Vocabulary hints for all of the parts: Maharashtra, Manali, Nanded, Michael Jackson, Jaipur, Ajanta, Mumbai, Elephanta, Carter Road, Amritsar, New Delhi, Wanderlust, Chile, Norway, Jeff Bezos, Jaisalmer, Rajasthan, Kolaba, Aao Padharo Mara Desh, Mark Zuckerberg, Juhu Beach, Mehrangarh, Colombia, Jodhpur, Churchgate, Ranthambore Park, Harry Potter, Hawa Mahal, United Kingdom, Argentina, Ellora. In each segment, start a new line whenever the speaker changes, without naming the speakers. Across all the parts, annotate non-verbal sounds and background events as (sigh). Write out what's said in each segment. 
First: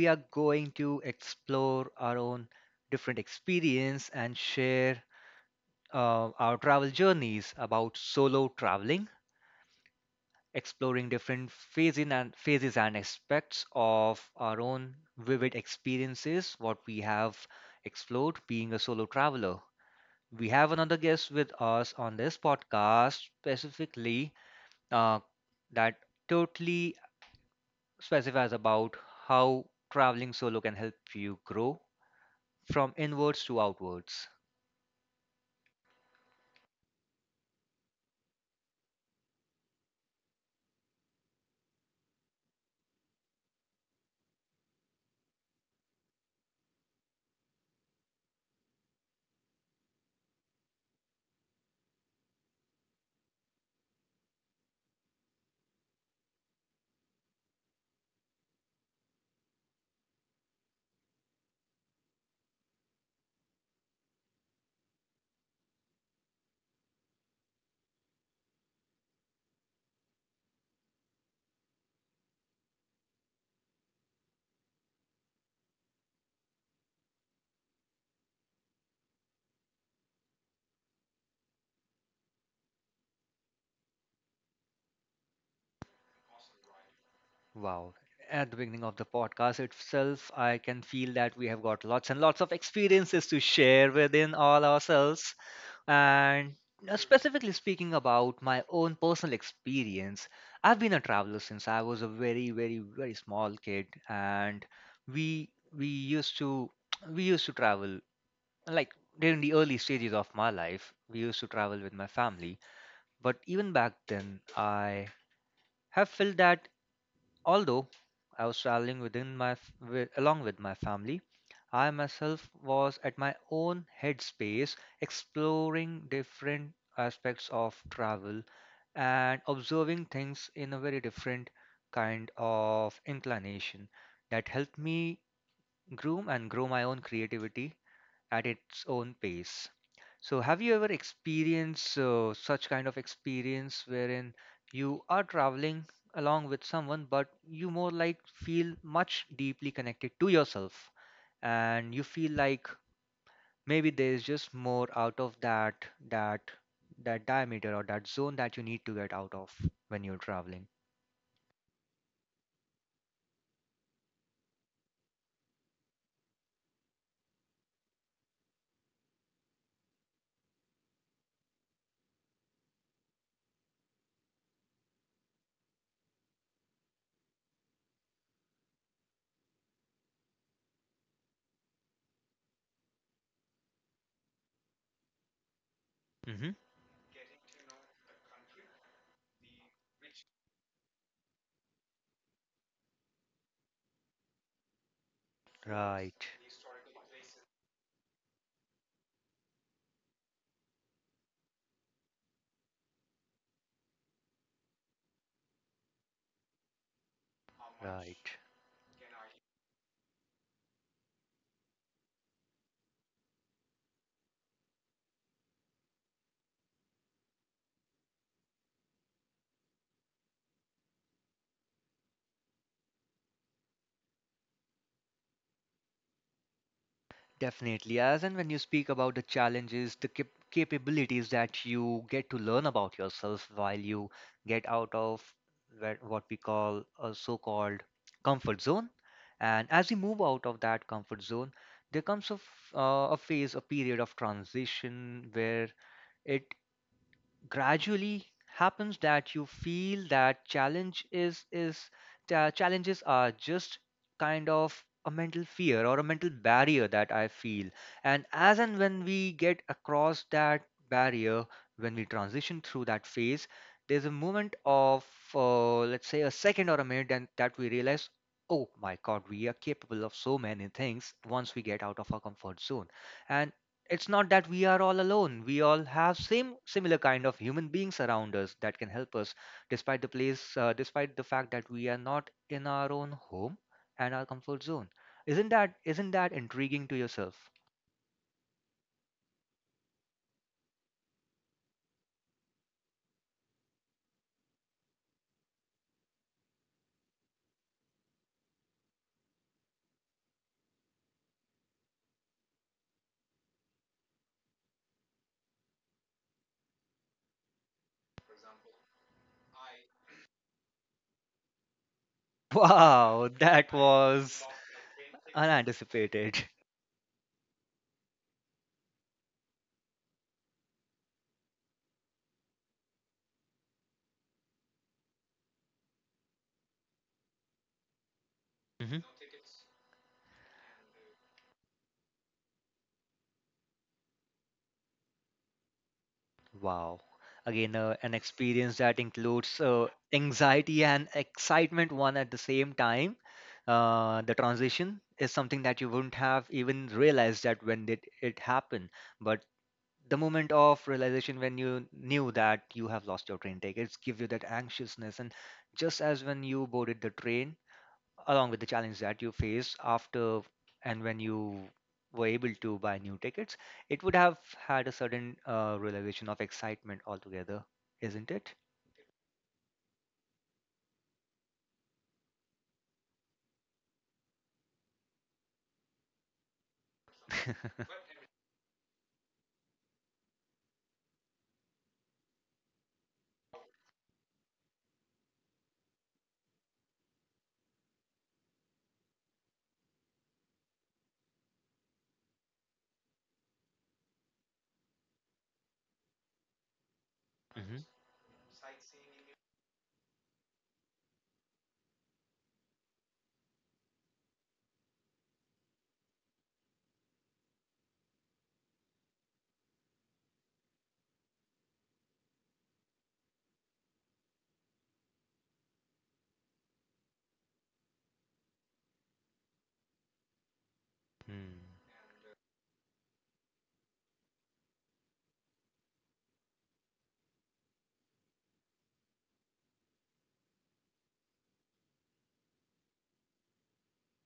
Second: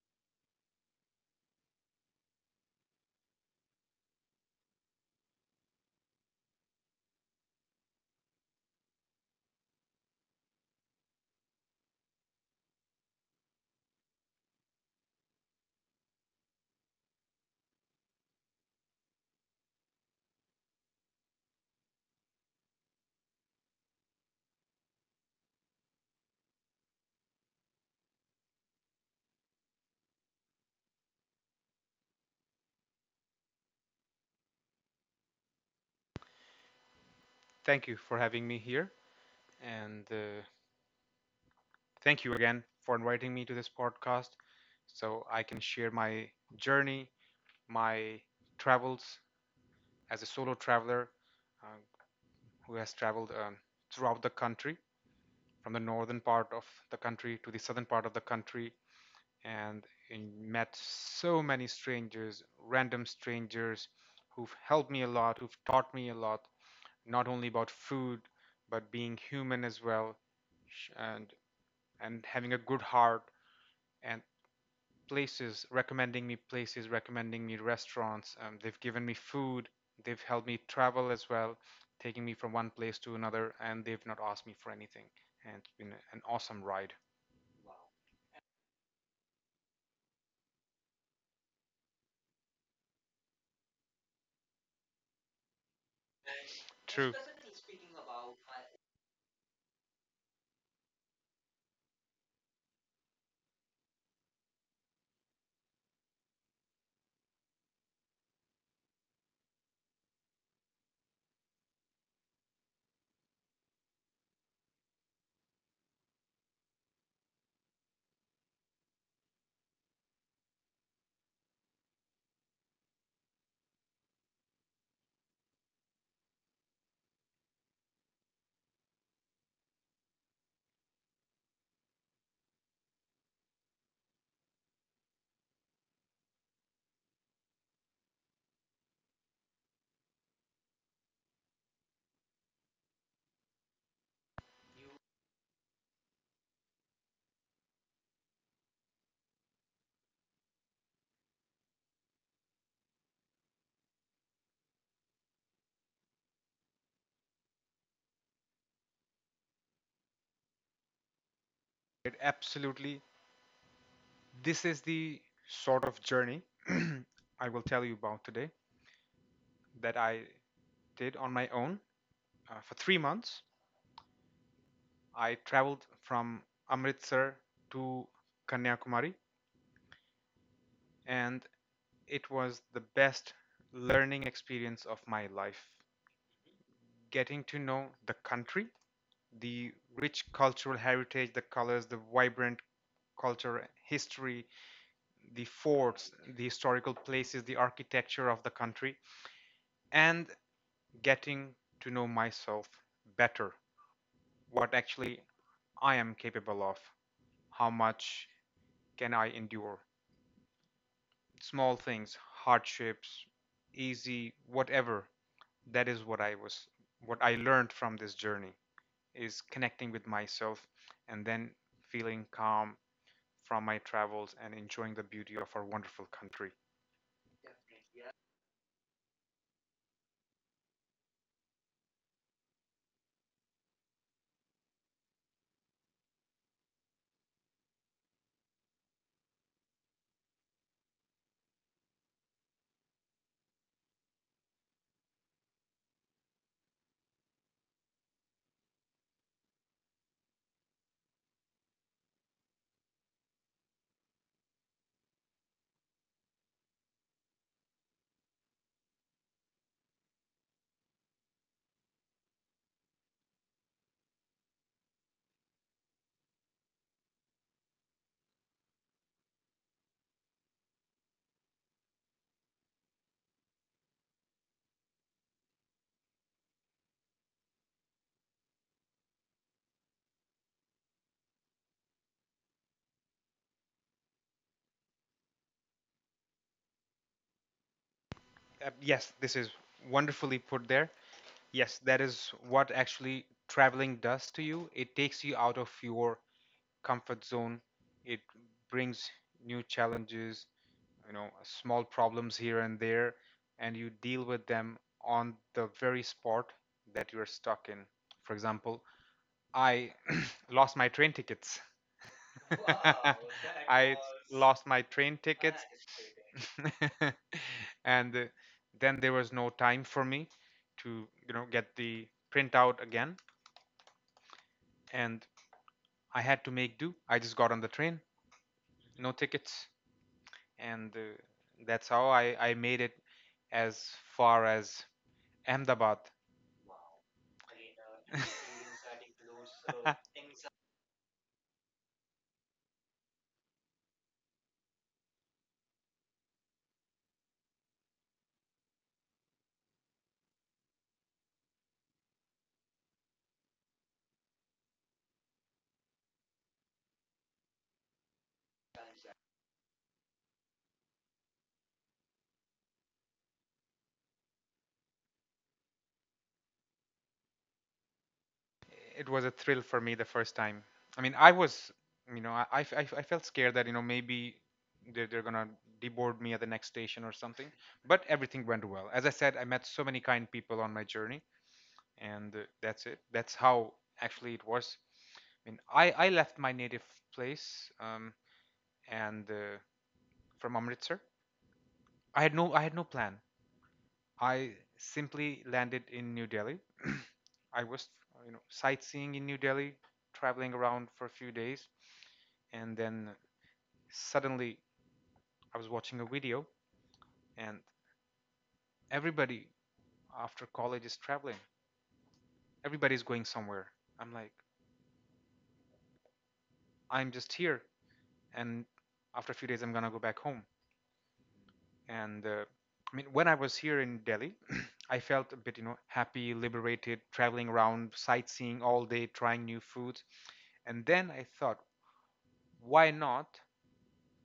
we are going to explore our own different experience and share our travel journeys about solo traveling, exploring different phases and phases and aspects of our own vivid experiences, what we have explored being a solo traveler. We have another guest with us on this podcast specifically uh, that totally specifies about how traveling solo can help you grow from inwards to outwards.
Thank you for having me here, and thank you again for inviting me to this podcast so I can share my journey, my travels as a solo traveler uh, who has traveled throughout the country, from the northern part of the country to the southern part of the country, and met so many strangers, random strangers who've helped me a lot, who've taught me a lot, not only about food, but being human as well. sh- and. And having a good heart and places recommending me restaurants. They've given me food, they've helped me travel as well, taking me from one place to another, and they've not asked me for anything, and it's been an awesome ride.
Wow. At the beginning of the podcast itself, I can feel that we have got lots and lots of experiences to share within all ourselves. And
True.
specifically speaking about my own personal experience, I've been a traveler since I was a very, very, very small kid, and we we used to we used to travel like during the early stages of my life, we used to travel with my family. But even back then, I have felt that although I was traveling within my along with my family, I myself was at my own headspace, exploring different aspects of travel and observing things in a very different kind of inclination that helped me groom and grow my own creativity at its own pace. So, have you ever experienced such kind of experience wherein you are traveling along with someone, but you more like feel much deeply connected to yourself, and you feel like maybe there is just more out of that that diameter or that zone that you need to get out of when you're traveling.
It absolutely this is the sort of journey (clears throat) I will tell you about today that I did on my own for 3 months. I traveled from Amritsar to Kanyakumari, and it was the best learning experience of my life.
Hmm.
Getting to know the country, the rich cultural heritage, the colors, the vibrant culture, history, the forts,
Right,
the historical places, the architecture of the country, and getting to know myself better. What actually I am capable of, how much
right.
can I endure? Small things, hardships, easy, whatever. That is what I was What I learned from this journey is connecting with myself and then feeling calm from my travels and enjoying the beauty of our wonderful country.
Definitely, as and when you speak about the challenges, the capabilities that you get to learn about yourself while you get out of where, what we call a so-called comfort zone, and as you move out of that comfort zone, there comes a phase, a period of transition where it gradually happens that you feel that challenges are just kind of a mental fear or a mental barrier that I feel, and as and when we get across that barrier, when we transition through that phase, there's a moment of, let's say, a second or a minute, and that we realize, oh my god, we are capable of so many things once we get out of our comfort zone. And it's not that we are all alone, we all have same similar kind of human beings around us that can help us despite the place, despite the fact that we are not in our own home and our comfort zone. Isn't that intriguing to yourself?
Yes, this is wonderfully put there. Yes, that is what actually traveling does to you. It takes you out of your comfort zone. It brings new challenges, you know, small problems here and there, and you deal with them on the very spot that you're stuck in. For example, I (clears throat) lost my train tickets.
(laughs)
Wow, (laughs) that
Wow, that
I was
was
lost my train tickets.
unanticipated.
That is (laughs) crazy. And then there was no time for me to, you know, get the printout again. And I had to make do. I just got on the train, no
(laughs)
tickets. And that's how I made it as far as Ahmedabad.
Wow. Again, an experience that includes
(laughs)
anxiety and excitement, one at the same time. The transition is something that you wouldn't have even realized that when did it happen. But the moment of realization when you knew that you have lost your train tickets give you that anxiousness. And just as when you boarded the train, along with the challenge that you faced after and when you were able to buy new tickets, it would have had a certain realization of excitement altogether, isn't it?
It was a thrill for me the first time. I mean, I was, you know, I felt scared that, you know, maybe they're going to deboard me at the next station or something.
(laughs)
But everything went well. As I said, I met so many kind people on my journey, and that's it. That's how actually it was. I mean, I left my native place, and from Amritsar. I had no plan. I simply landed in New Delhi. (clears throat) I was,
Hmm.
you know, sightseeing in New Delhi, traveling around for a few days, and then suddenly I was watching a video, and everybody after college is traveling. Everybody's going somewhere. I'm like, I'm just here, and after a few days, I'm gonna go back home.
Hmm.
And I mean, when I was here in Delhi, I felt a bit, you know, happy, liberated, traveling around, sightseeing all day, trying new foods. And then I thought, why not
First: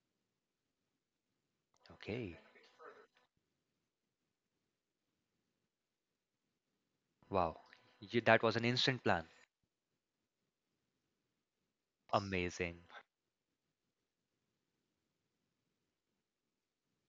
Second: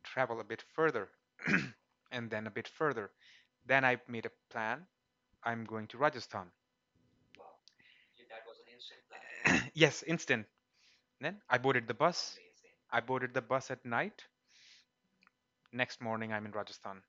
travel a bit further (clears throat) and
Okay.
then a bit further? Then I made a plan. I'm going to Rajasthan.
Wow. You, that was an instant plan.
(clears throat) Yes, instant. Then I boarded the bus.
Amazing.
I boarded the bus at night. Next morning, I'm in Rajasthan.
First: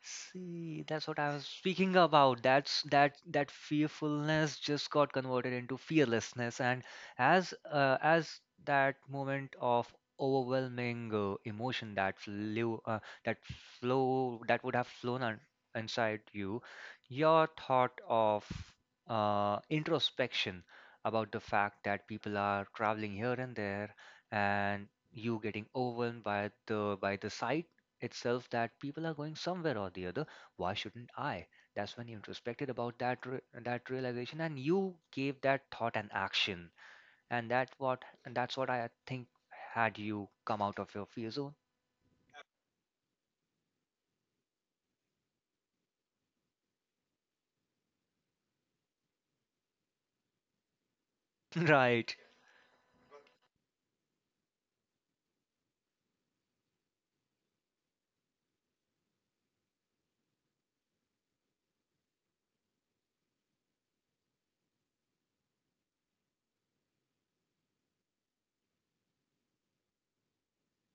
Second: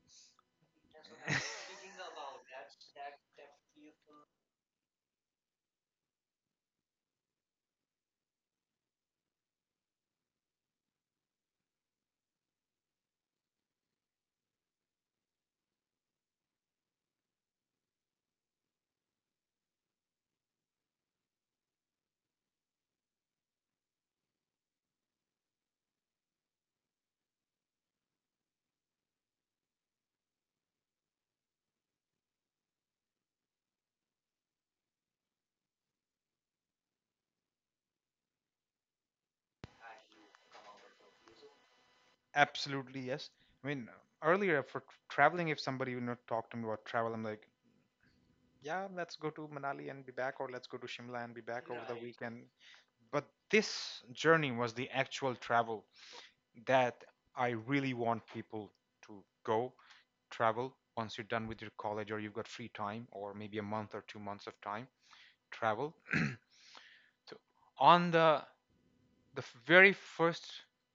See, that's what I was speaking
(laughs)
about. That's that fearfulness just got converted into fearlessness, and as that moment of overwhelming emotion that flew that flow that would have flown on, inside you, your thought of introspection about the fact that people are traveling here and there, and you getting overwhelmed by the sight itself that people are going somewhere or the other, why shouldn't I? That's when you introspected about that realization, and you gave that thought an action. And that's what I think had you come out of your fear zone.
Absolutely, yes. I mean, earlier for traveling, if somebody you know talked to me about travel, I'm like, yeah, let's go to Manali and be back, or let's go to Shimla and be
(laughs)
back over the
Right.
weekend. But this journey was the actual travel. That I really want people to go travel once you're done with your college, or you've got free time, or maybe a month or 2 months of time. Travel. So on the very first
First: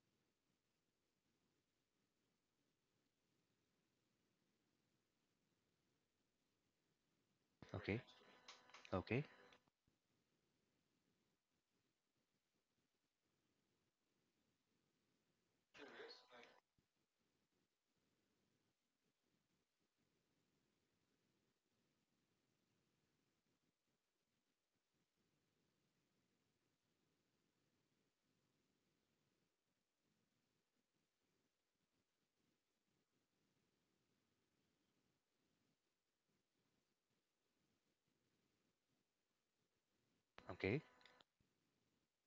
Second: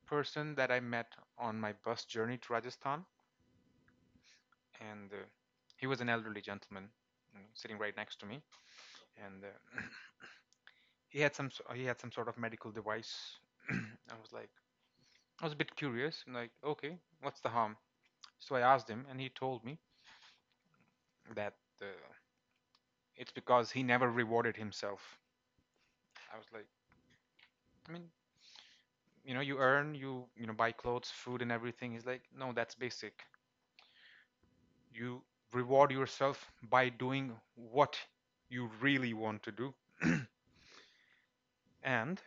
person that I met on my bus journey to Rajasthan, and he was an elderly gentleman, you know, sitting right
Okay.
next to me.
Okay.
And (clears throat) he had some he had some sort of medical device. (clears throat) I was like, I was a bit curious. I'm like, okay, what's the harm? So I asked him, and he told me that uh, it's because he never rewarded himself. I was like, I mean, you know, you earn, you know, buy clothes, food, and everything. He's like, no, that's basic. You reward yourself by doing what you really want to do.
Okay.
And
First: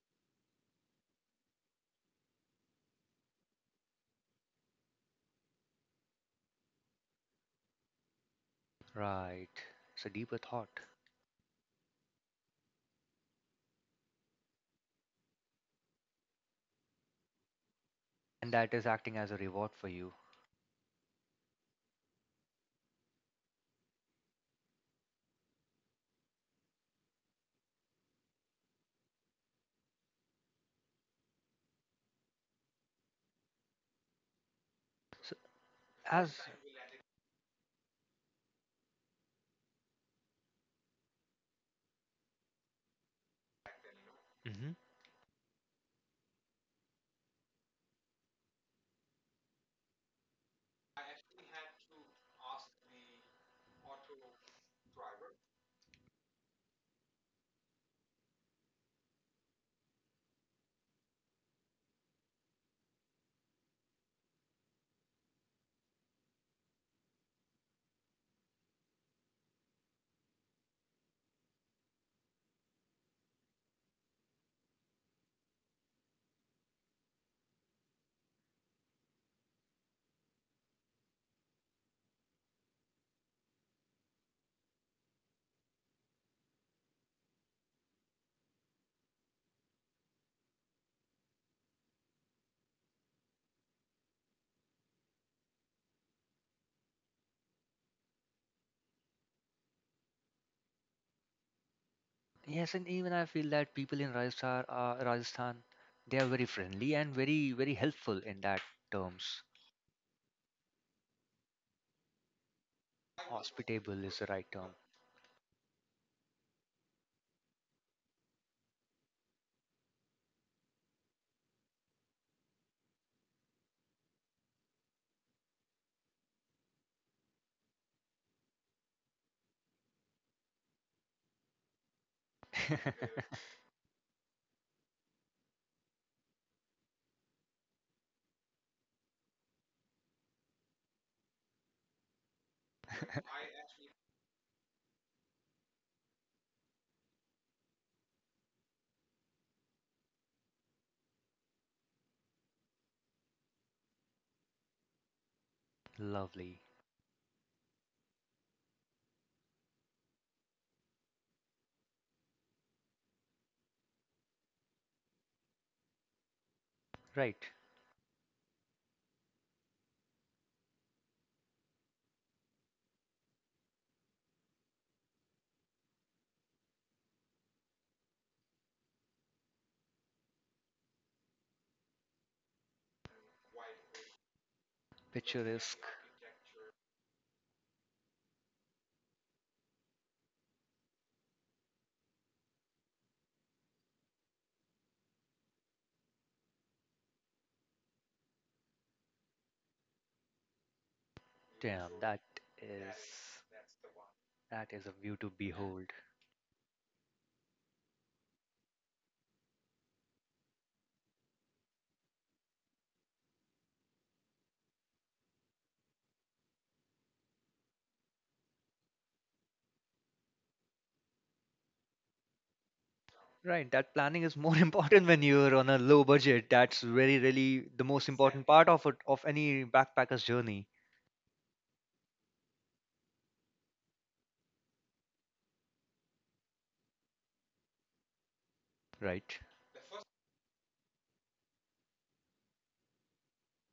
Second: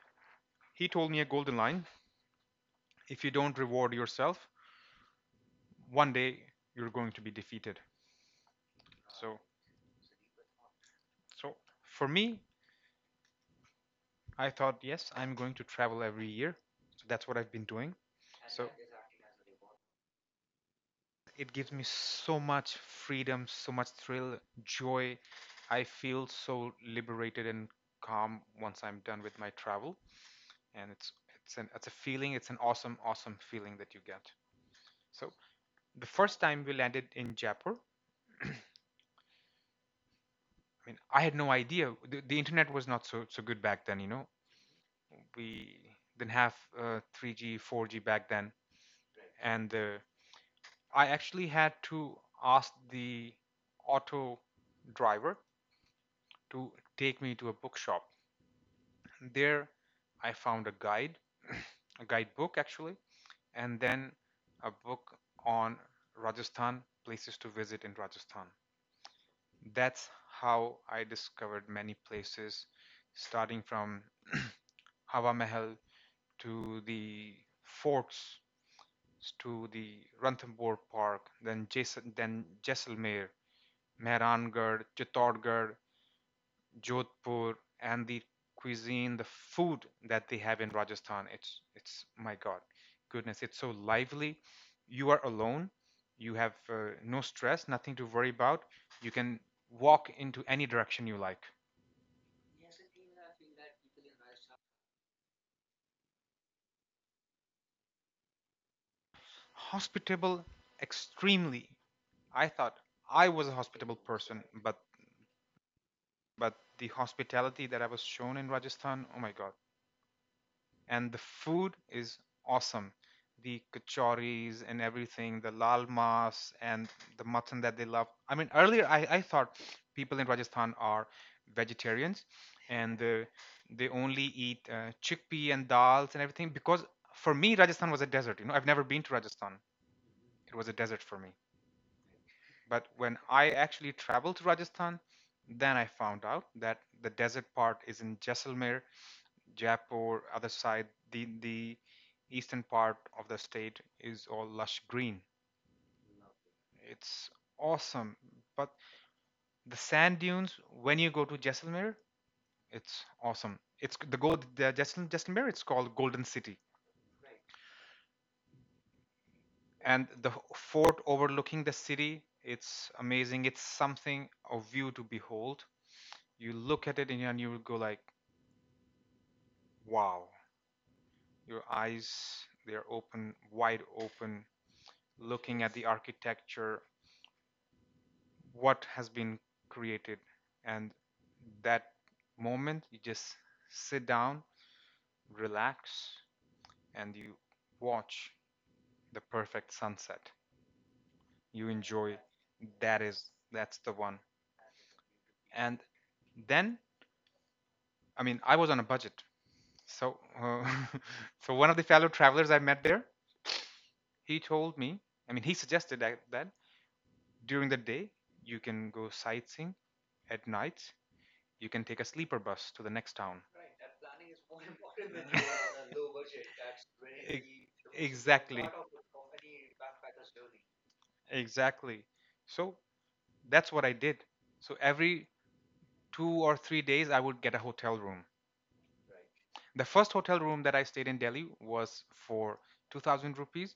he told me a golden line: if you don't reward yourself, one day you're going to be defeated. So,
Right. So deeper thought.
so, for me, I thought, yes, I'm going to travel every year. So that's what I've been doing.
And
So
that is acting as a reward for you.
it gives me so much freedom, so much thrill, joy. I feel so liberated and calm once I'm done with my travel. And it's a feeling, it's an awesome, awesome feeling that you get. So
So,
the
as.
first time we landed in Jaipur, I mean, I had no idea. The internet was not so good back then, you know.
Hmm.
We didn't have 3G, 4G back then, and I actually had to ask the auto driver to take me to a bookshop. There, I found a guide, (clears throat) a guidebook actually, and then a book on Rajasthan, places to visit in Rajasthan. That's how I discovered many places, starting from Hawa Mahal to the forts, to the Ranthambore Park, then Jason, then Jaisalmer, Mehrangarh, Chittorgarh, Jodhpur, and the cuisine, the food that they have in Rajasthan. It's My God, goodness, it's so lively. You are alone. You have no stress, nothing to worry about. You can walk into any direction you like.
Yes, and even I feel that people in Rajasthan, they are very friendly and very, very helpful in that terms.
Hospitable, extremely. I thought I was a hospitable
Hospitable is the
person,
right
but
term.
the hospitality that I was shown in Rajasthan, oh my God, and the food is awesome. The kachoris and everything, the lal mas and the mutton that they love. I mean, earlier I thought people in Rajasthan are vegetarians, and
(laughs)
they only eat chickpea and dals and everything, because for me, Rajasthan was a desert. You know, I've never been to Rajasthan, it was a desert for me. But when I actually traveled to Rajasthan, then I found out that the desert part is in Jaisalmer. Jaipur, other side, the eastern part of the state is all lush green.
Lovely.
It's awesome. But the sand dunes, when you go to Jaisalmer, it's awesome. It's the gold the Jaisal, Jaisalmer, it's called Golden City.
Right.
And the fort overlooking the city, it's amazing. It's something, a view to behold. You look at it and you will go like, wow. Your eyes, they're open, wide open, looking at the
Picturesque.
architecture, what has been created, and that moment you just sit down, relax, and you watch the perfect sunset, you
Damn,
enjoy. that is
is
that's the one.
that is a view to
And
behold.
then, I mean, I was on a budget, so (laughs) so one of the fellow travelers I met there, he told me, I mean, he suggested that during the day you can go sightseeing, at night you can take a sleeper bus to the next town.
Right, that planning is more (laughs) important when you're on a low budget. That's really,
Ex-
really the most important
Exactly.
part of it, of any backpacker's journey,
Exactly. So that's what I did. So every 2 or 3 days, I would get a hotel room.
right?
The first hotel room that I stayed in Delhi was for 2000 rupees.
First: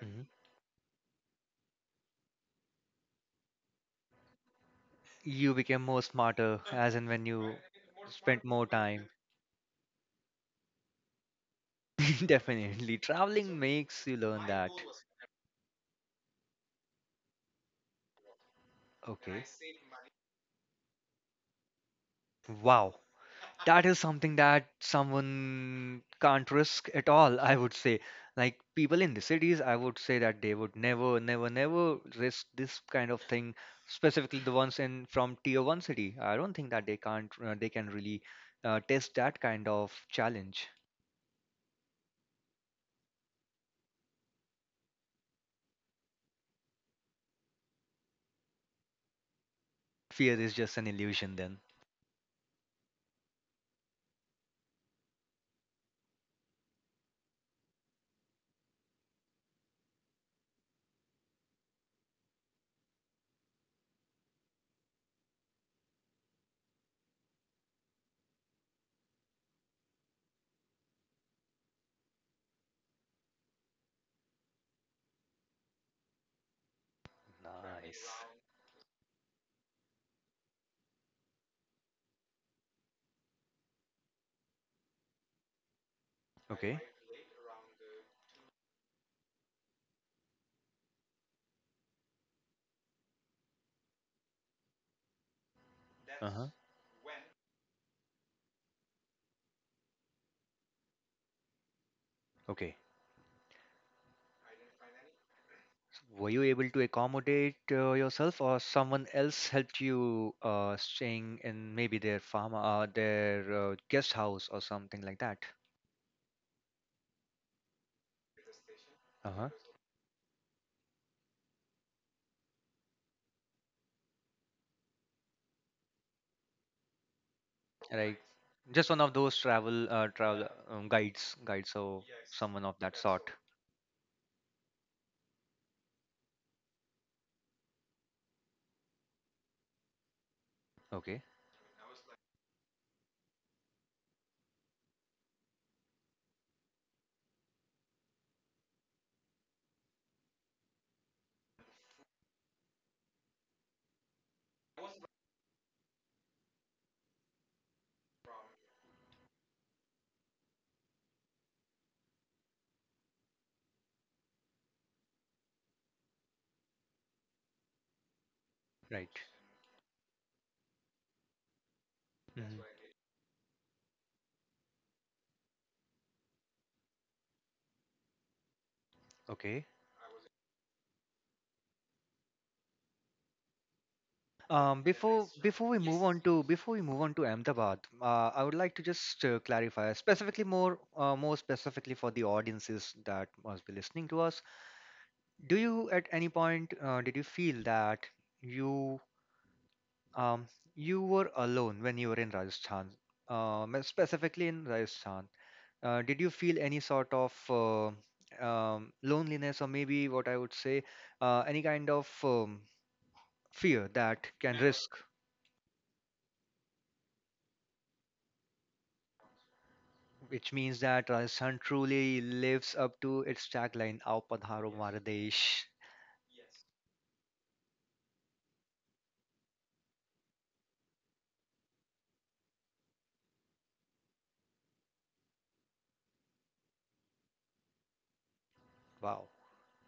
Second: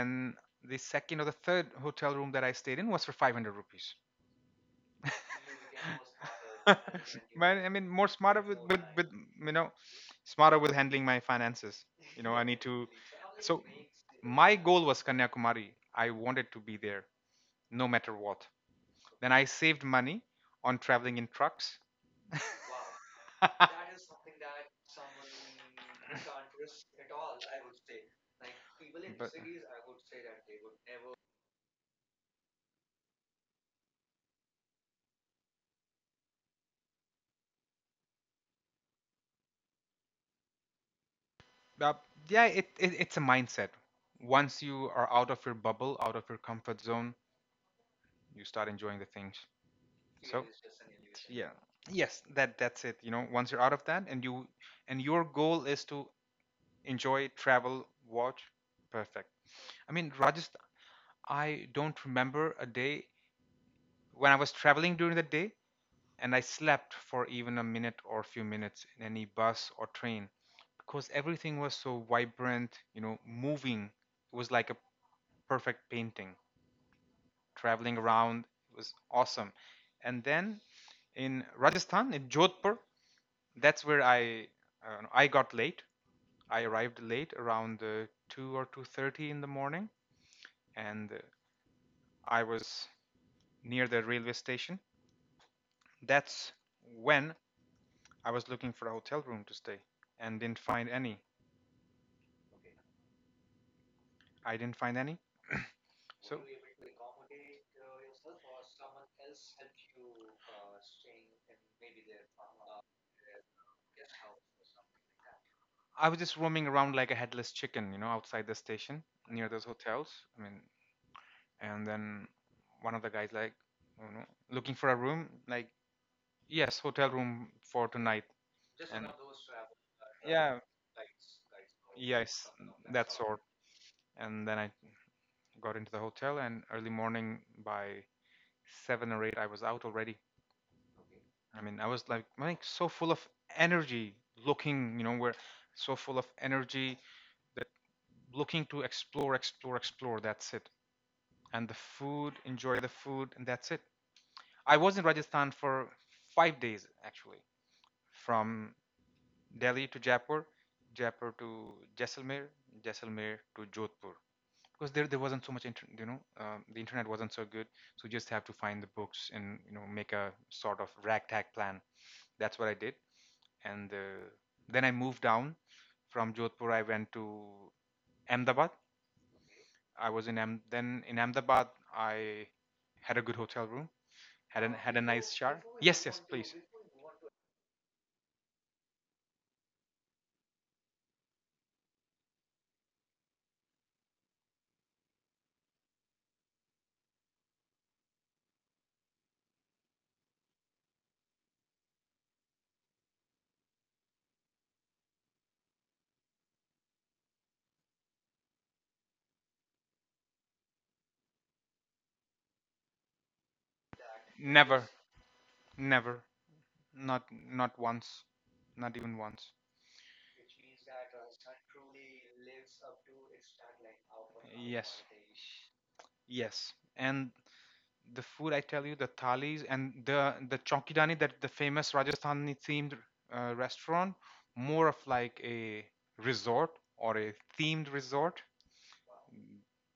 Hmm.
the second or the third hotel room that I stayed in was for 500 rupees.
You became more smarter as and when
(laughs)
you
Man, I mean, more smarter
spent
with,
more time.
you know, smarter with handling my finances. You
(laughs)
know, I need to.
Definitely, traveling
So,
makes you learn
my
that.
goal was Kanyakumari. I wanted to be there, no matter what. Then
Okay.
I saved money on traveling in trucks.
Wow. That is
(laughs)
something that someone can't risk at all, I would say. Like people in the
But-
cities, I would say that they would never, never, never risk this kind of thing, specifically the ones in from tier one city. I don't think that they can't, they can really test that kind of challenge.
Uh, yeah, it's a mindset. Once you are out of your bubble, out of your comfort zone, you start enjoying the things.
Fear
So
is just an illusion
yeah,
then.
yes, that's it, you know, once you're out of that, and you, and your goal is to enjoy travel, watch, perfect. I mean, Rajesh, I don't remember a day when I was traveling during the day and I slept for even a minute or a few minutes in any bus or train, because everything was so vibrant, you know, moving, it was like a perfect painting traveling
Nice.
around. It was awesome. And then in Rajasthan, in Jodhpur, that's where I got late. I
Okay.
arrived late around 2 or 2:30 in the morning, and I was near the railway station.
Uh-huh.
That's when I was looking for a hotel room to stay and didn't find any. I didn't find any.
Were
So
you
were you
able
able
to
to
accommodate
accommodate yourself,
yourself, or
or
someone
someone
else
else helped
helped
you
you
staying
staying
in
in
maybe
maybe their
their
farm,
farmhouse?
their guest house, or something like that?
I was just roaming around like a headless chicken, you know, outside the station near
Uh-huh.
those hotels. I mean, and then one of the guys, like, you know, looking for a room, like, yes, hotel room for tonight,
Like just
and
one of those travel
yeah,
guides, or
yes,
someone of that
that
sort.
sort. And then I got into the hotel, and early morning by seven or eight I was out already.
Okay,
I mean, I was like so full of energy. Looking you know we're So full of energy that, looking to explore, explore, explore, that's it. And the food, enjoy the food, and that's it. I was in Rajasthan for 5 days actually, from Delhi to Jaipur, Jaipur to Jaisalmer, Jaisalmer to Jodhpur. Because there wasn't so much the internet wasn't so good, so you just have to find the
right.
books and, you know, make a sort of ragtag plan. That's
Mhm.
what I did, and then I moved down from Jodhpur. I went to Ahmedabad.
Okay.
I was in then in Ahmedabad. I had a good hotel room, had a
Before
nice shower.
before we
Yes,
move
yes,
on to,
please.
before we move on to Ahmedabad, I would like to just clarify specifically more, more specifically, for the audiences that must be listening to us. Do you at any point, did you feel that you um, you were alone when you were in Rajasthan, and specifically in Rajasthan? Did you feel any sort of loneliness, or maybe what I would say, any kind of fear that can
Never,
risk,
never, not once, not even once.
which means that Rajasthan truly lives up to its tagline, "Aao Padharo Mara
Yes,
Desh."
yes. And the food, I tell you, the thalis and the chokidani, that the famous Rajasthani themed restaurant, more of like a resort or a themed resort.
Wow.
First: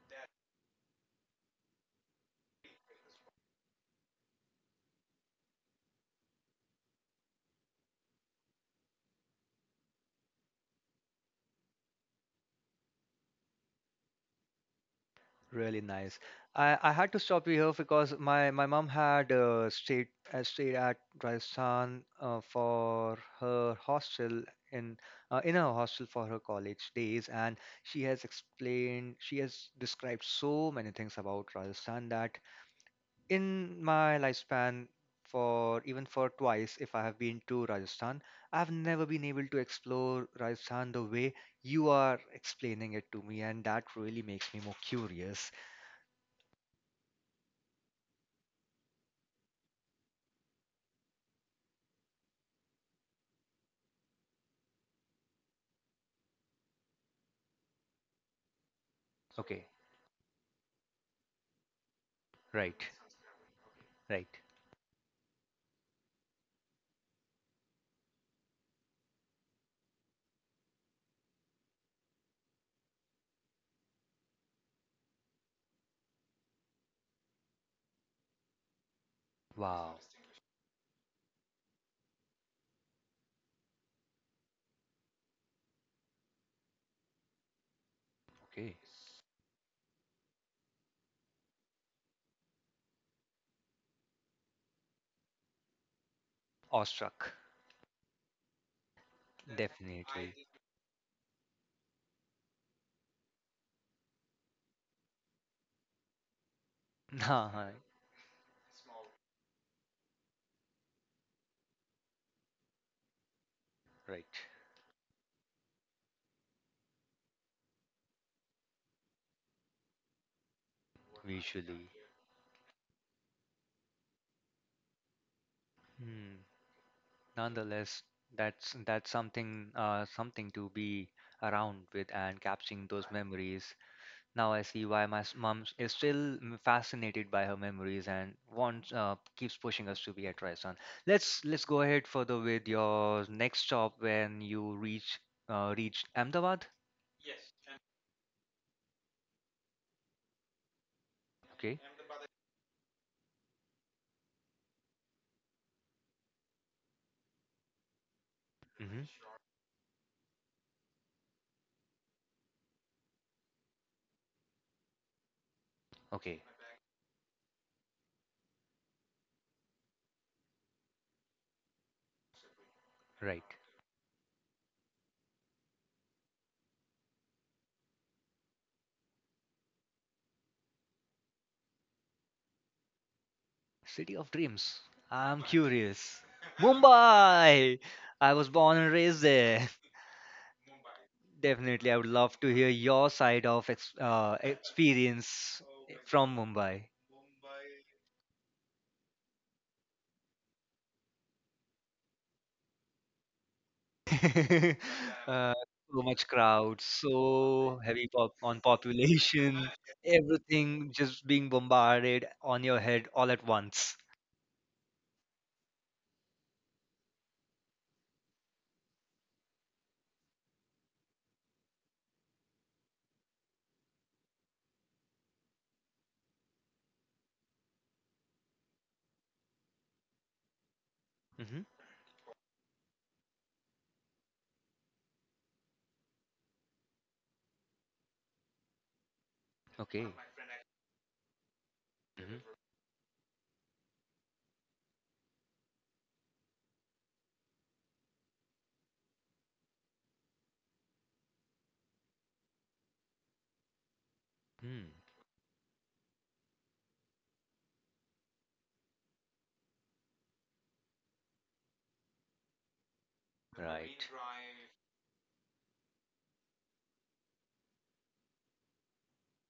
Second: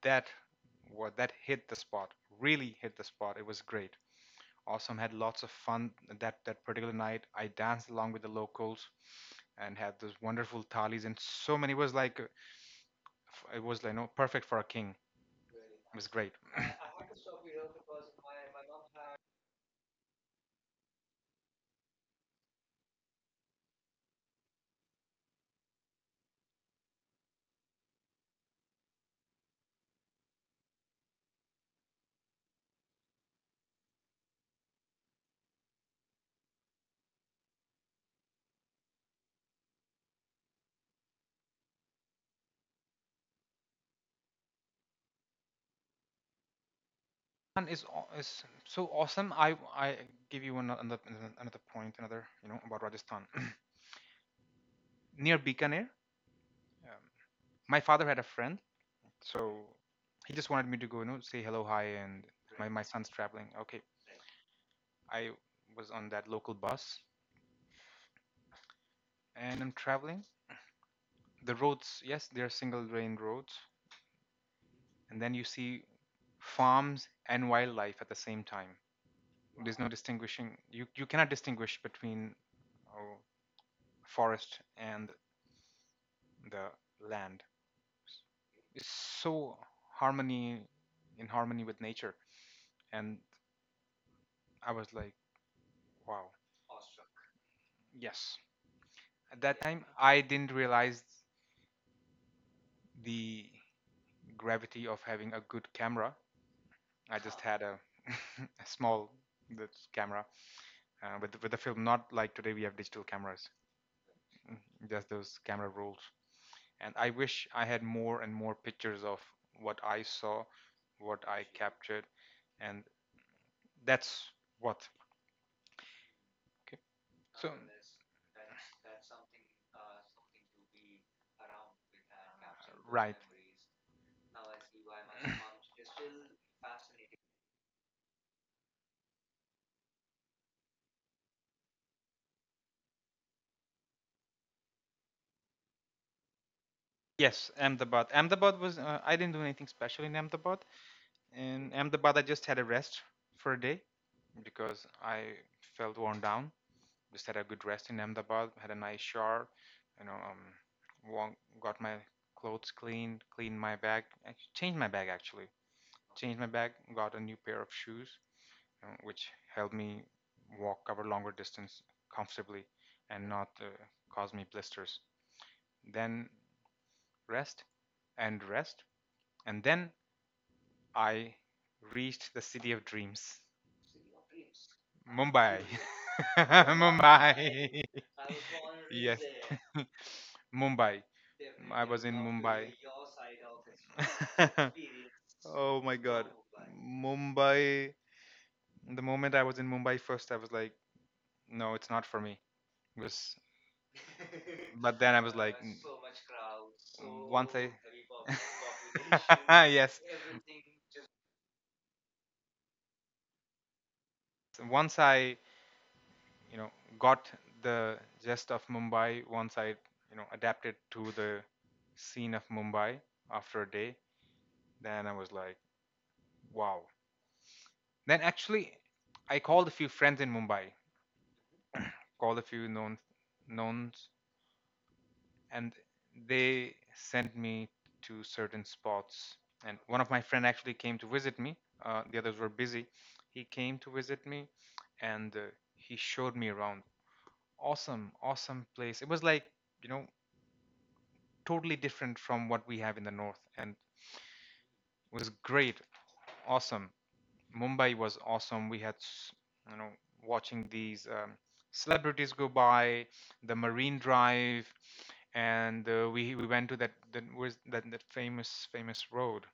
That that hit the spot, really hit the spot. It was great. Awesome. Had lots of fun that particular night. I danced along with the locals and had those wonderful thalis and so many. Was like it was like, no, perfect for a king.
Really
It was
nice.
great.
I had to stop you here because my mom had stayed at Rajasthan for her hostel in, in her hostel for her college days, and she has described so many things about Rajasthan that in my lifespan, for even for twice if I have been to Rajasthan, I've never been able to explore Rajasthan the way you are explaining it to me, and that really makes me more curious.
And is is so awesome. I give you another point, another, you know, about Rajasthan. (clears throat) Near Bikaner, um, my father had a friend, so
Okay,
he just wanted me to go, you know, say hello, hi, and my
right,
son's traveling. Okay,
right.
I was on that local bus and I'm traveling. The roads, yes, they are single lane roads, and then you see farms and wildlife at the same time. There's no
Wow,
distinguishing. You cannot distinguish between uh, forest and the land.
okay.
It's so harmony, in harmony with nature, and I was like, wow,
Awestruck,
yes. At that time, I
definitely. (laughs)
didn't realize the gravity of having a good camera. I just had
Nah,
a, (laughs) a small this camera with the film. Not like today we have digital cameras.
right,
Mm, just those camera rolls. And I wish I had more and more pictures of what I saw, what I
visually.
captured, and that's what.
Hmm.
Okay. So uh,
Nonetheless, that's something, something to be around with and capturing those
right.
memories. Now I see why my mom is still fascinated by her memories and wants, keeps pushing us to be a Trison. Let's go ahead further with your next stop when you reach Ahmedabad.
Yes, Ahmedabad. Ahmedabad was I didn't do anything special in Ahmedabad. In
Okay.
Ahmedabad, I just had a rest for a day because I felt worn down, just had a good rest in Ahmedabad, had a nice
Hmm.
shower, you know, um, got my clothes cleaned, cleaned my bag, changed my bag actually, changed
Okay,
my bag, got a new pair of shoes, which helped me walk cover longer distance comfortably and
right.
not cause me blisters. Then rest and rest, and then I reached the city of dreams.
City of Dreams. I'm
Mumbai.
curious.
(laughs)
Mumbai!
Mumbai.
I was born and
Yes.
raised there.
(laughs) Mumbai.
(laughs)
I
Definitely, I
was
would
in
love to
Mumbai.
hear your side of
(laughs)
experience
Oh my god.
from Mumbai.
Mumbai. The moment I was in Mumbai first, I was like, no, it's not for me. It was,
(laughs)
but then I was (laughs)
Uh,
like, "Mm,
so much crowd,
once I."
so heavy pop- on population,
(laughs) Yes.
everything just being bombarded on your head all at once.
Once I, you know, got the gist of Mumbai, once I, you know, adapted to the scene of Mumbai after a day. Then I was like, wow. Then actually, I called a few friends in Mumbai,
Hmm.
called a few known knowns, and they sent me to certain spots. And one
Okay.
of my friend actually came to visit me. The others were
Hmm.
busy. He came to visit me, and he showed me around. Awesome, awesome place. It was like, you know, totally different from what we have in the north. And
Hmm.
was great, awesome. Mumbai was awesome. We had you know, watching these celebrities go by the Marine
Right.
Drive, and we went to that that famous road.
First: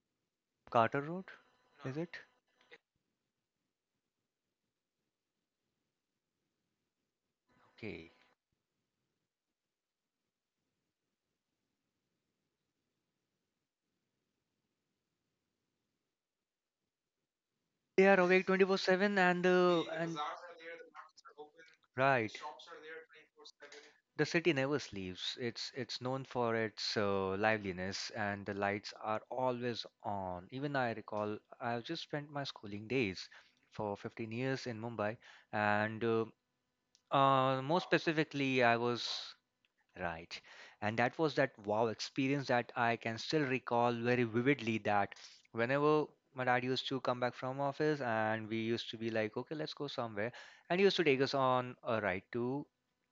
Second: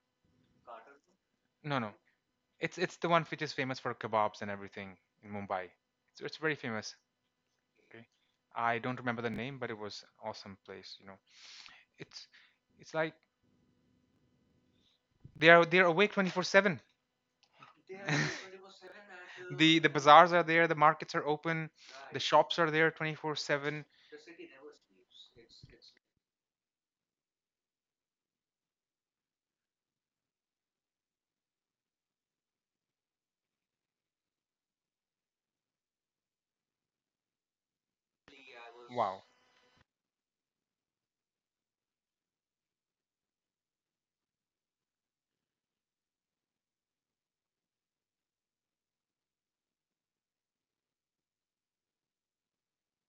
Carter Road,
No,
is it?
it's the one which is famous for kebabs and everything in Mumbai. It's very famous. Okay,
Okay.
I don't remember the name, but it was an awesome place, you know. It's like they are awake 24/7.
They are awake
(laughs)
24/7, and uh,
The
and
bazaars are there, the markets are open, the
right.
shops are there 24/7.
The city never sleeps. It's known for its liveliness and the lights are always on. Even I recall I've just spent my schooling days for 15 years in Mumbai, and more specifically I
Wow.
was. Right. And that was that wow experience that I can still recall very vividly that whenever my dad used to come back from office and we used to be like, okay, let's go somewhere. And he used to take us on a ride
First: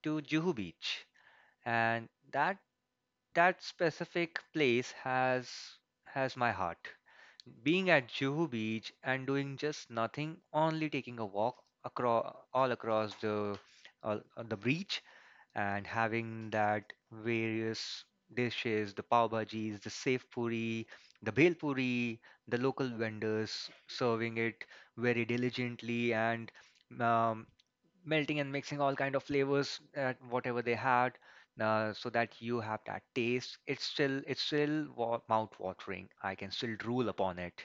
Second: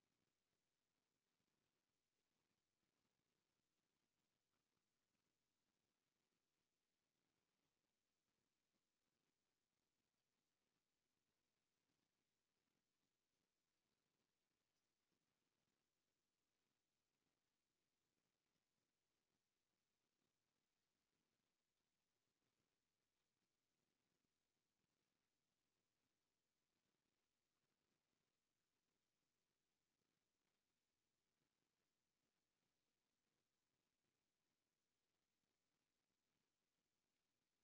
to Juhu Beach. And that that specific place has my heart. Being at Juhu Beach and doing just nothing, only taking a walk across the the beach and having that various dishes, the pav bhajis, the safe puri, the bhel puri, the local vendors serving it very diligently and, um, melting and mixing all kind of flavors at whatever they had. So that you have that taste, it's still mouth watering. I can still drool upon it.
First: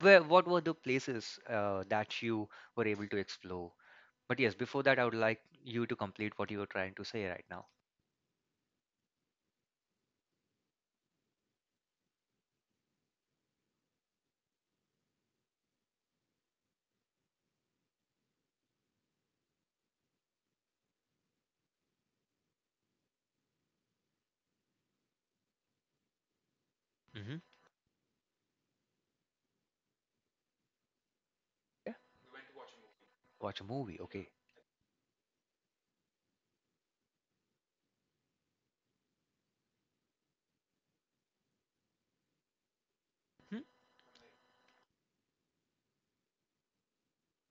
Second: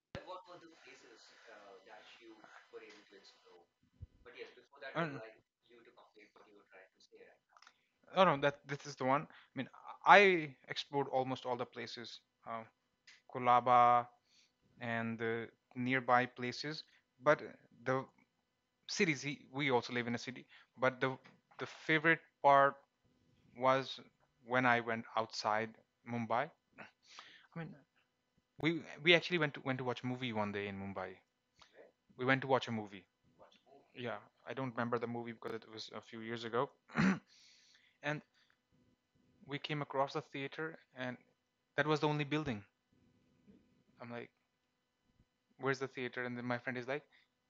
Where what were the places that you were able to explore? But yes, before that, I
Oh,
would like you to complete what you were trying to say right now.
oh no, that this is the one. I mean, I explored almost all the places, uh, Kolaba and the nearby places, but the cities. We also live in a city, but the favorite part was when I went outside Mumbai.
Mm-hmm.
I mean, we went to watch a movie one day in Mumbai.
Yeah,
We went to watch a movie.
watch a movie.
Yeah,
Okay.
I don't remember the movie because it was a few years ago. (clears throat) And we came across the theater, and that was the only building.
Hmm.
I'm like, where's the theater? And then my friend is like,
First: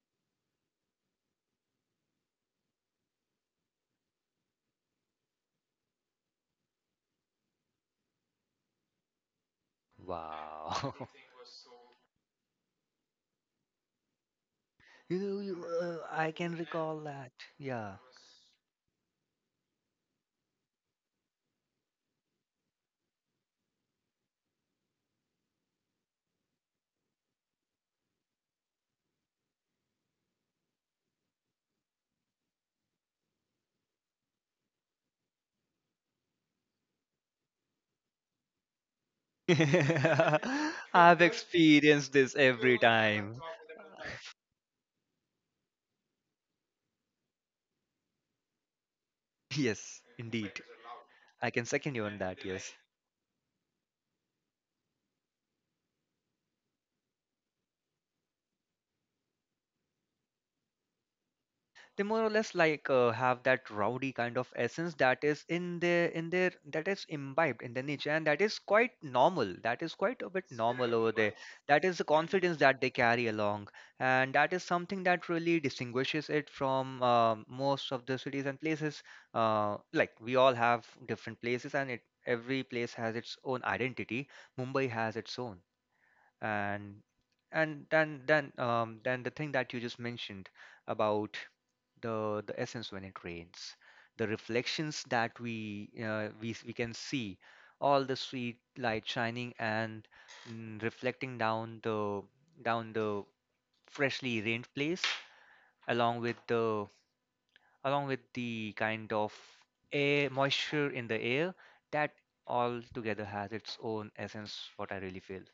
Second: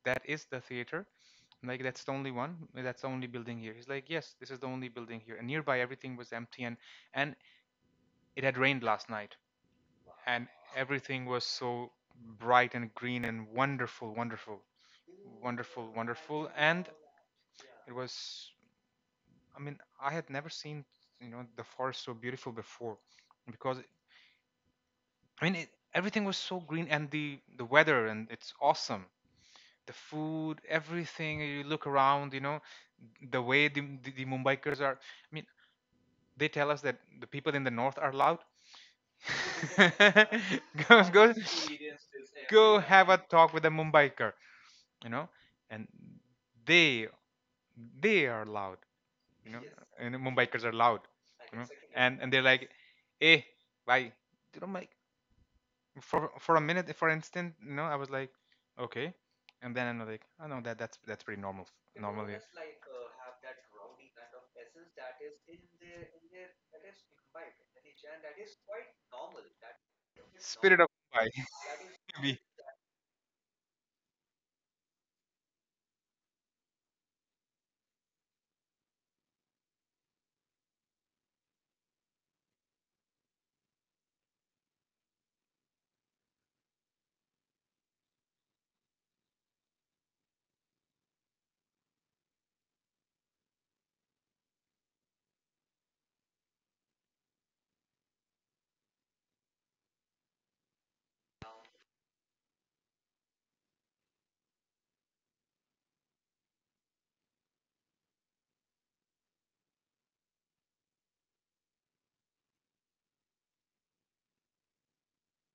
that is the theater. I'm like, that's the only one. That's the only building here. He's like, yes, this is the only building here. And nearby, everything was empty, and and it had rained last night, and
Wow. (laughs)
everything was so bright and green and wonderful, wonderful,
You know, you,
wonderful,
I
wonderful.
can
And
recall that.
it
Yeah.
was. I mean, I had never seen, you know, the forest so beautiful before, because I mean it, everything was so green and the weather and it's awesome. The food, everything. You look around, you know, the way the Mumbaikars are. I mean, they tell us that the people in the north are loud.
(laughs)
(laughs) Go,
I've
go,
experienced this every
go have a
time.
talk with a
(laughs)
Mumbaiker, you know, and they they are loud. You know, yes.
Yes,
And
indeed.
Mumbaikars are loud,
I
you
can
know,
second you
and
on
and
that.
they're like,
Yes.
"Hey, bye." You know, like for a minute, for instant, you know, I was like, "Okay," and then I'm like, "Oh no, that's pretty normal,
They more or
normally."
less like have that rowdy kind of essence that is in their that is imbibed in their nature, and that is quite normal, that is quite a bit
Spirit of
normal over
Mumbai.
there. That is the
(laughs) Maybe.
confidence that they carry along, and that is something that really distinguishes it from, um, most of the cities and places. Uh, like we all have different places, and it every place has its own identity. Mumbai has its own. And the thing that you just mentioned about the essence when it rains, the reflections that we, we can see, all the street light shining and, mm, reflecting down the freshly rained place, along with the kind of air moisture in the air, that all together has its own essence, what I really feel.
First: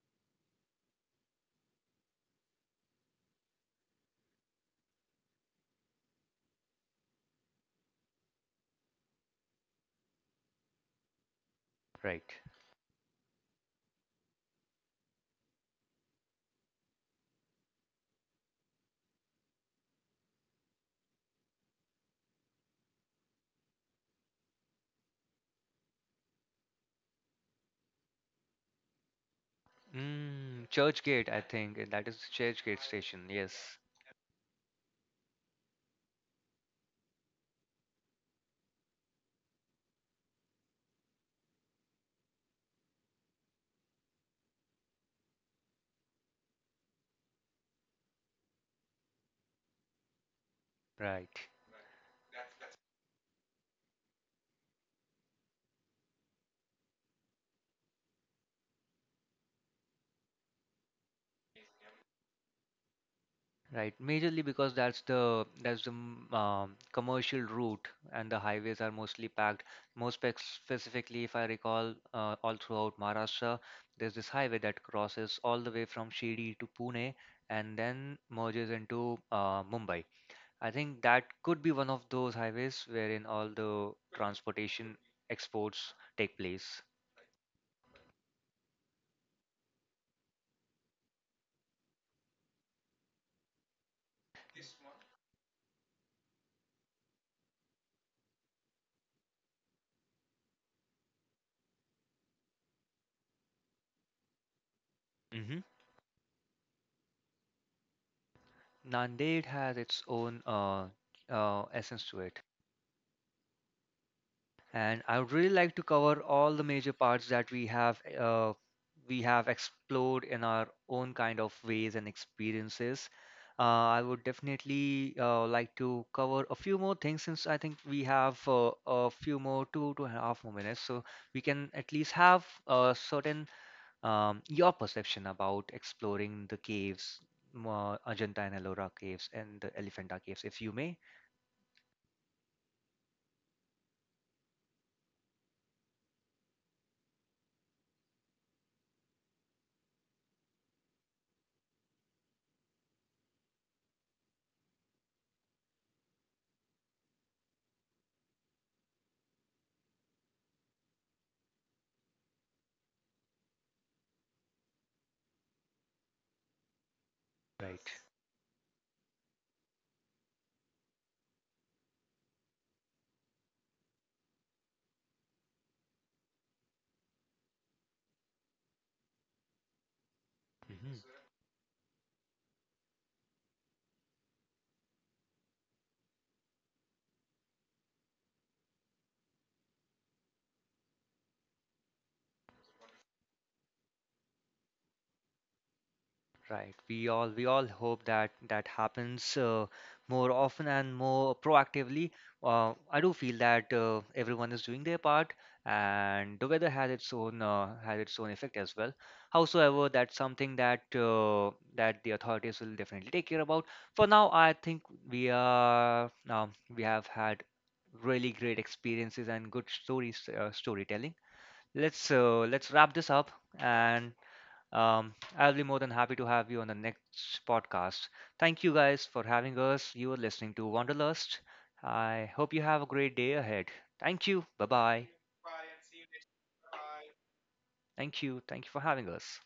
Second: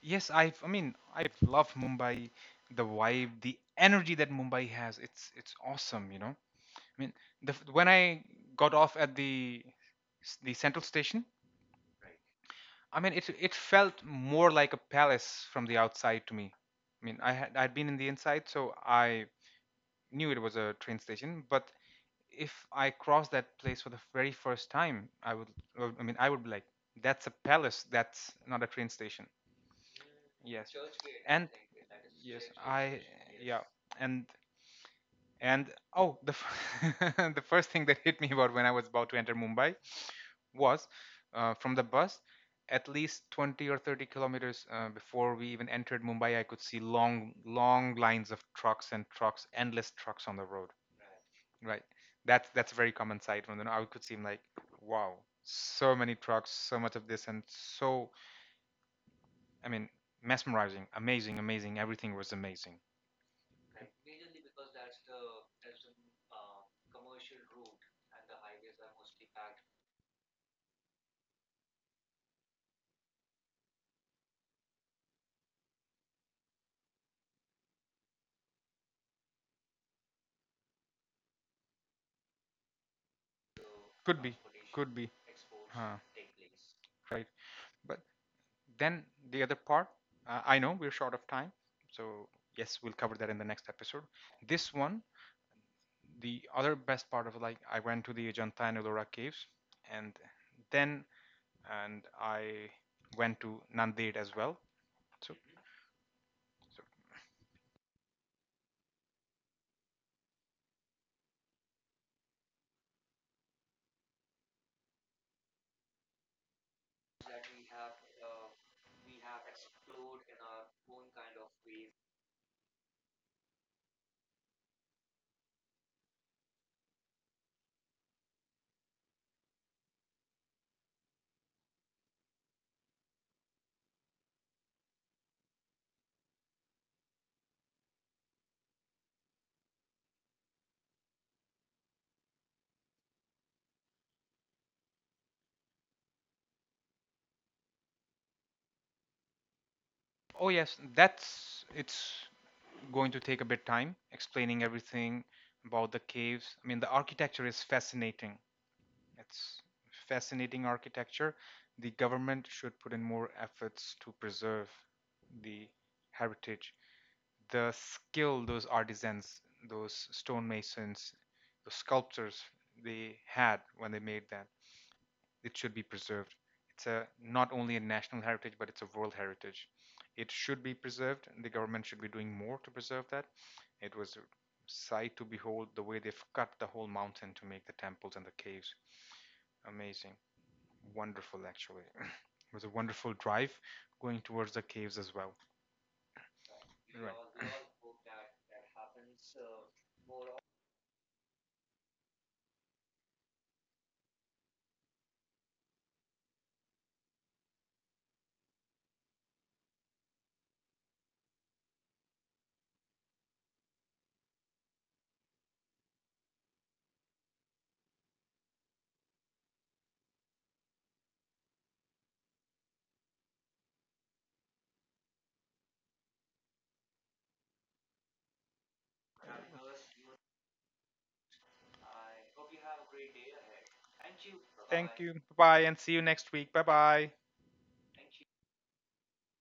Yes, I've. I mean, I've loved Mumbai, the vibe, the energy that Mumbai has. It's awesome, you know. I mean, the, when I got off at the the central station,
Right.
I mean, it felt more like a palace from the outside to me. I mean, I'd been in the inside, so I knew it was a train station. But if I crossed that place for the very first time, I would. I mean, I would be like, "That's a palace. That's not a train station."
Mm,
Yes.
Churchgate, I
And
think eh, that is
yes,
Churchgate
I
station.
yeah.
Yes,
And and oh, (laughs) the first thing that hit me about when I was about to enter Mumbai was from the bus. At least 20 or 30 kilometers before we even entered Mumbai, I could see long, long lines of trucks and trucks, endless trucks on the road.
right,
Right, that's a very common sight. From the no, I could see like, wow, so many trucks, so much of this, and so I mean, mesmerizing, amazing, amazing. Everything was amazing.
right. Majorly because that's the mm, commercial route, and the highways are mostly packed. Most specifically, if I recall, all throughout Maharashtra, there's this highway that crosses all the way from Shirdi to Pune, and then merges into, Mumbai. I think that could be one of those highways wherein all the
Could be, could
transportation
be,
exports
huh?
take place.
But then the other part, I know we're short of time, so yes, we'll cover that in the next episode. This one, the other best part of like I went to the Ajanta and Ellora caves, and then and I went to Nanded as well. So,
Mm-hmm.
so
Nanded has its own, essence to it, and I would really like to cover all the major parts that we have explored in our own kind of ways and experiences. Uh, I would definitely like to cover a few more things since I think we have, a few more two and a half more minutes, so we can at least have a certain, your perception about exploring the caves, Ajanta and Ellora caves and the Elephanta caves, if you may.
oh yes, that's it's going to take a bit time explaining everything about the caves. I mean, the architecture is fascinating. It's fascinating architecture. The government should put in more efforts to preserve the heritage. The
Right.
skill those artisans, those stonemasons, those sculptors, they had when they made that, it should be preserved. It's a not only a national heritage, but it's a world heritage. It should be
Hmm.
preserved. The government should be doing more to preserve that. It was a sight to behold the way they've cut the whole mountain to make the temples and the caves. Amazing, wonderful actually. (clears throat) (laughs) It was a wonderful drive going towards the caves as well.
Right. We all,
We all hope
hope that
that that
that
happens.
happens,
So
more often and more proactively. I do feel that everyone is doing their part, and the weather has its own, has its own effect as well. Howsoever, that's something that that the authorities will definitely take care about. For now, I think we have had really great experiences and good stories, storytelling. Let's wrap this up and, um, I'll be more than happy to have you on the next podcast. Thank you guys for having us. You are listening to Wanderlust. I hope you have a great day ahead. Thank you. Bye
thank
bye.
you. Bye bye, and see you next week. Bye bye.
Thank you. Thank you for having us.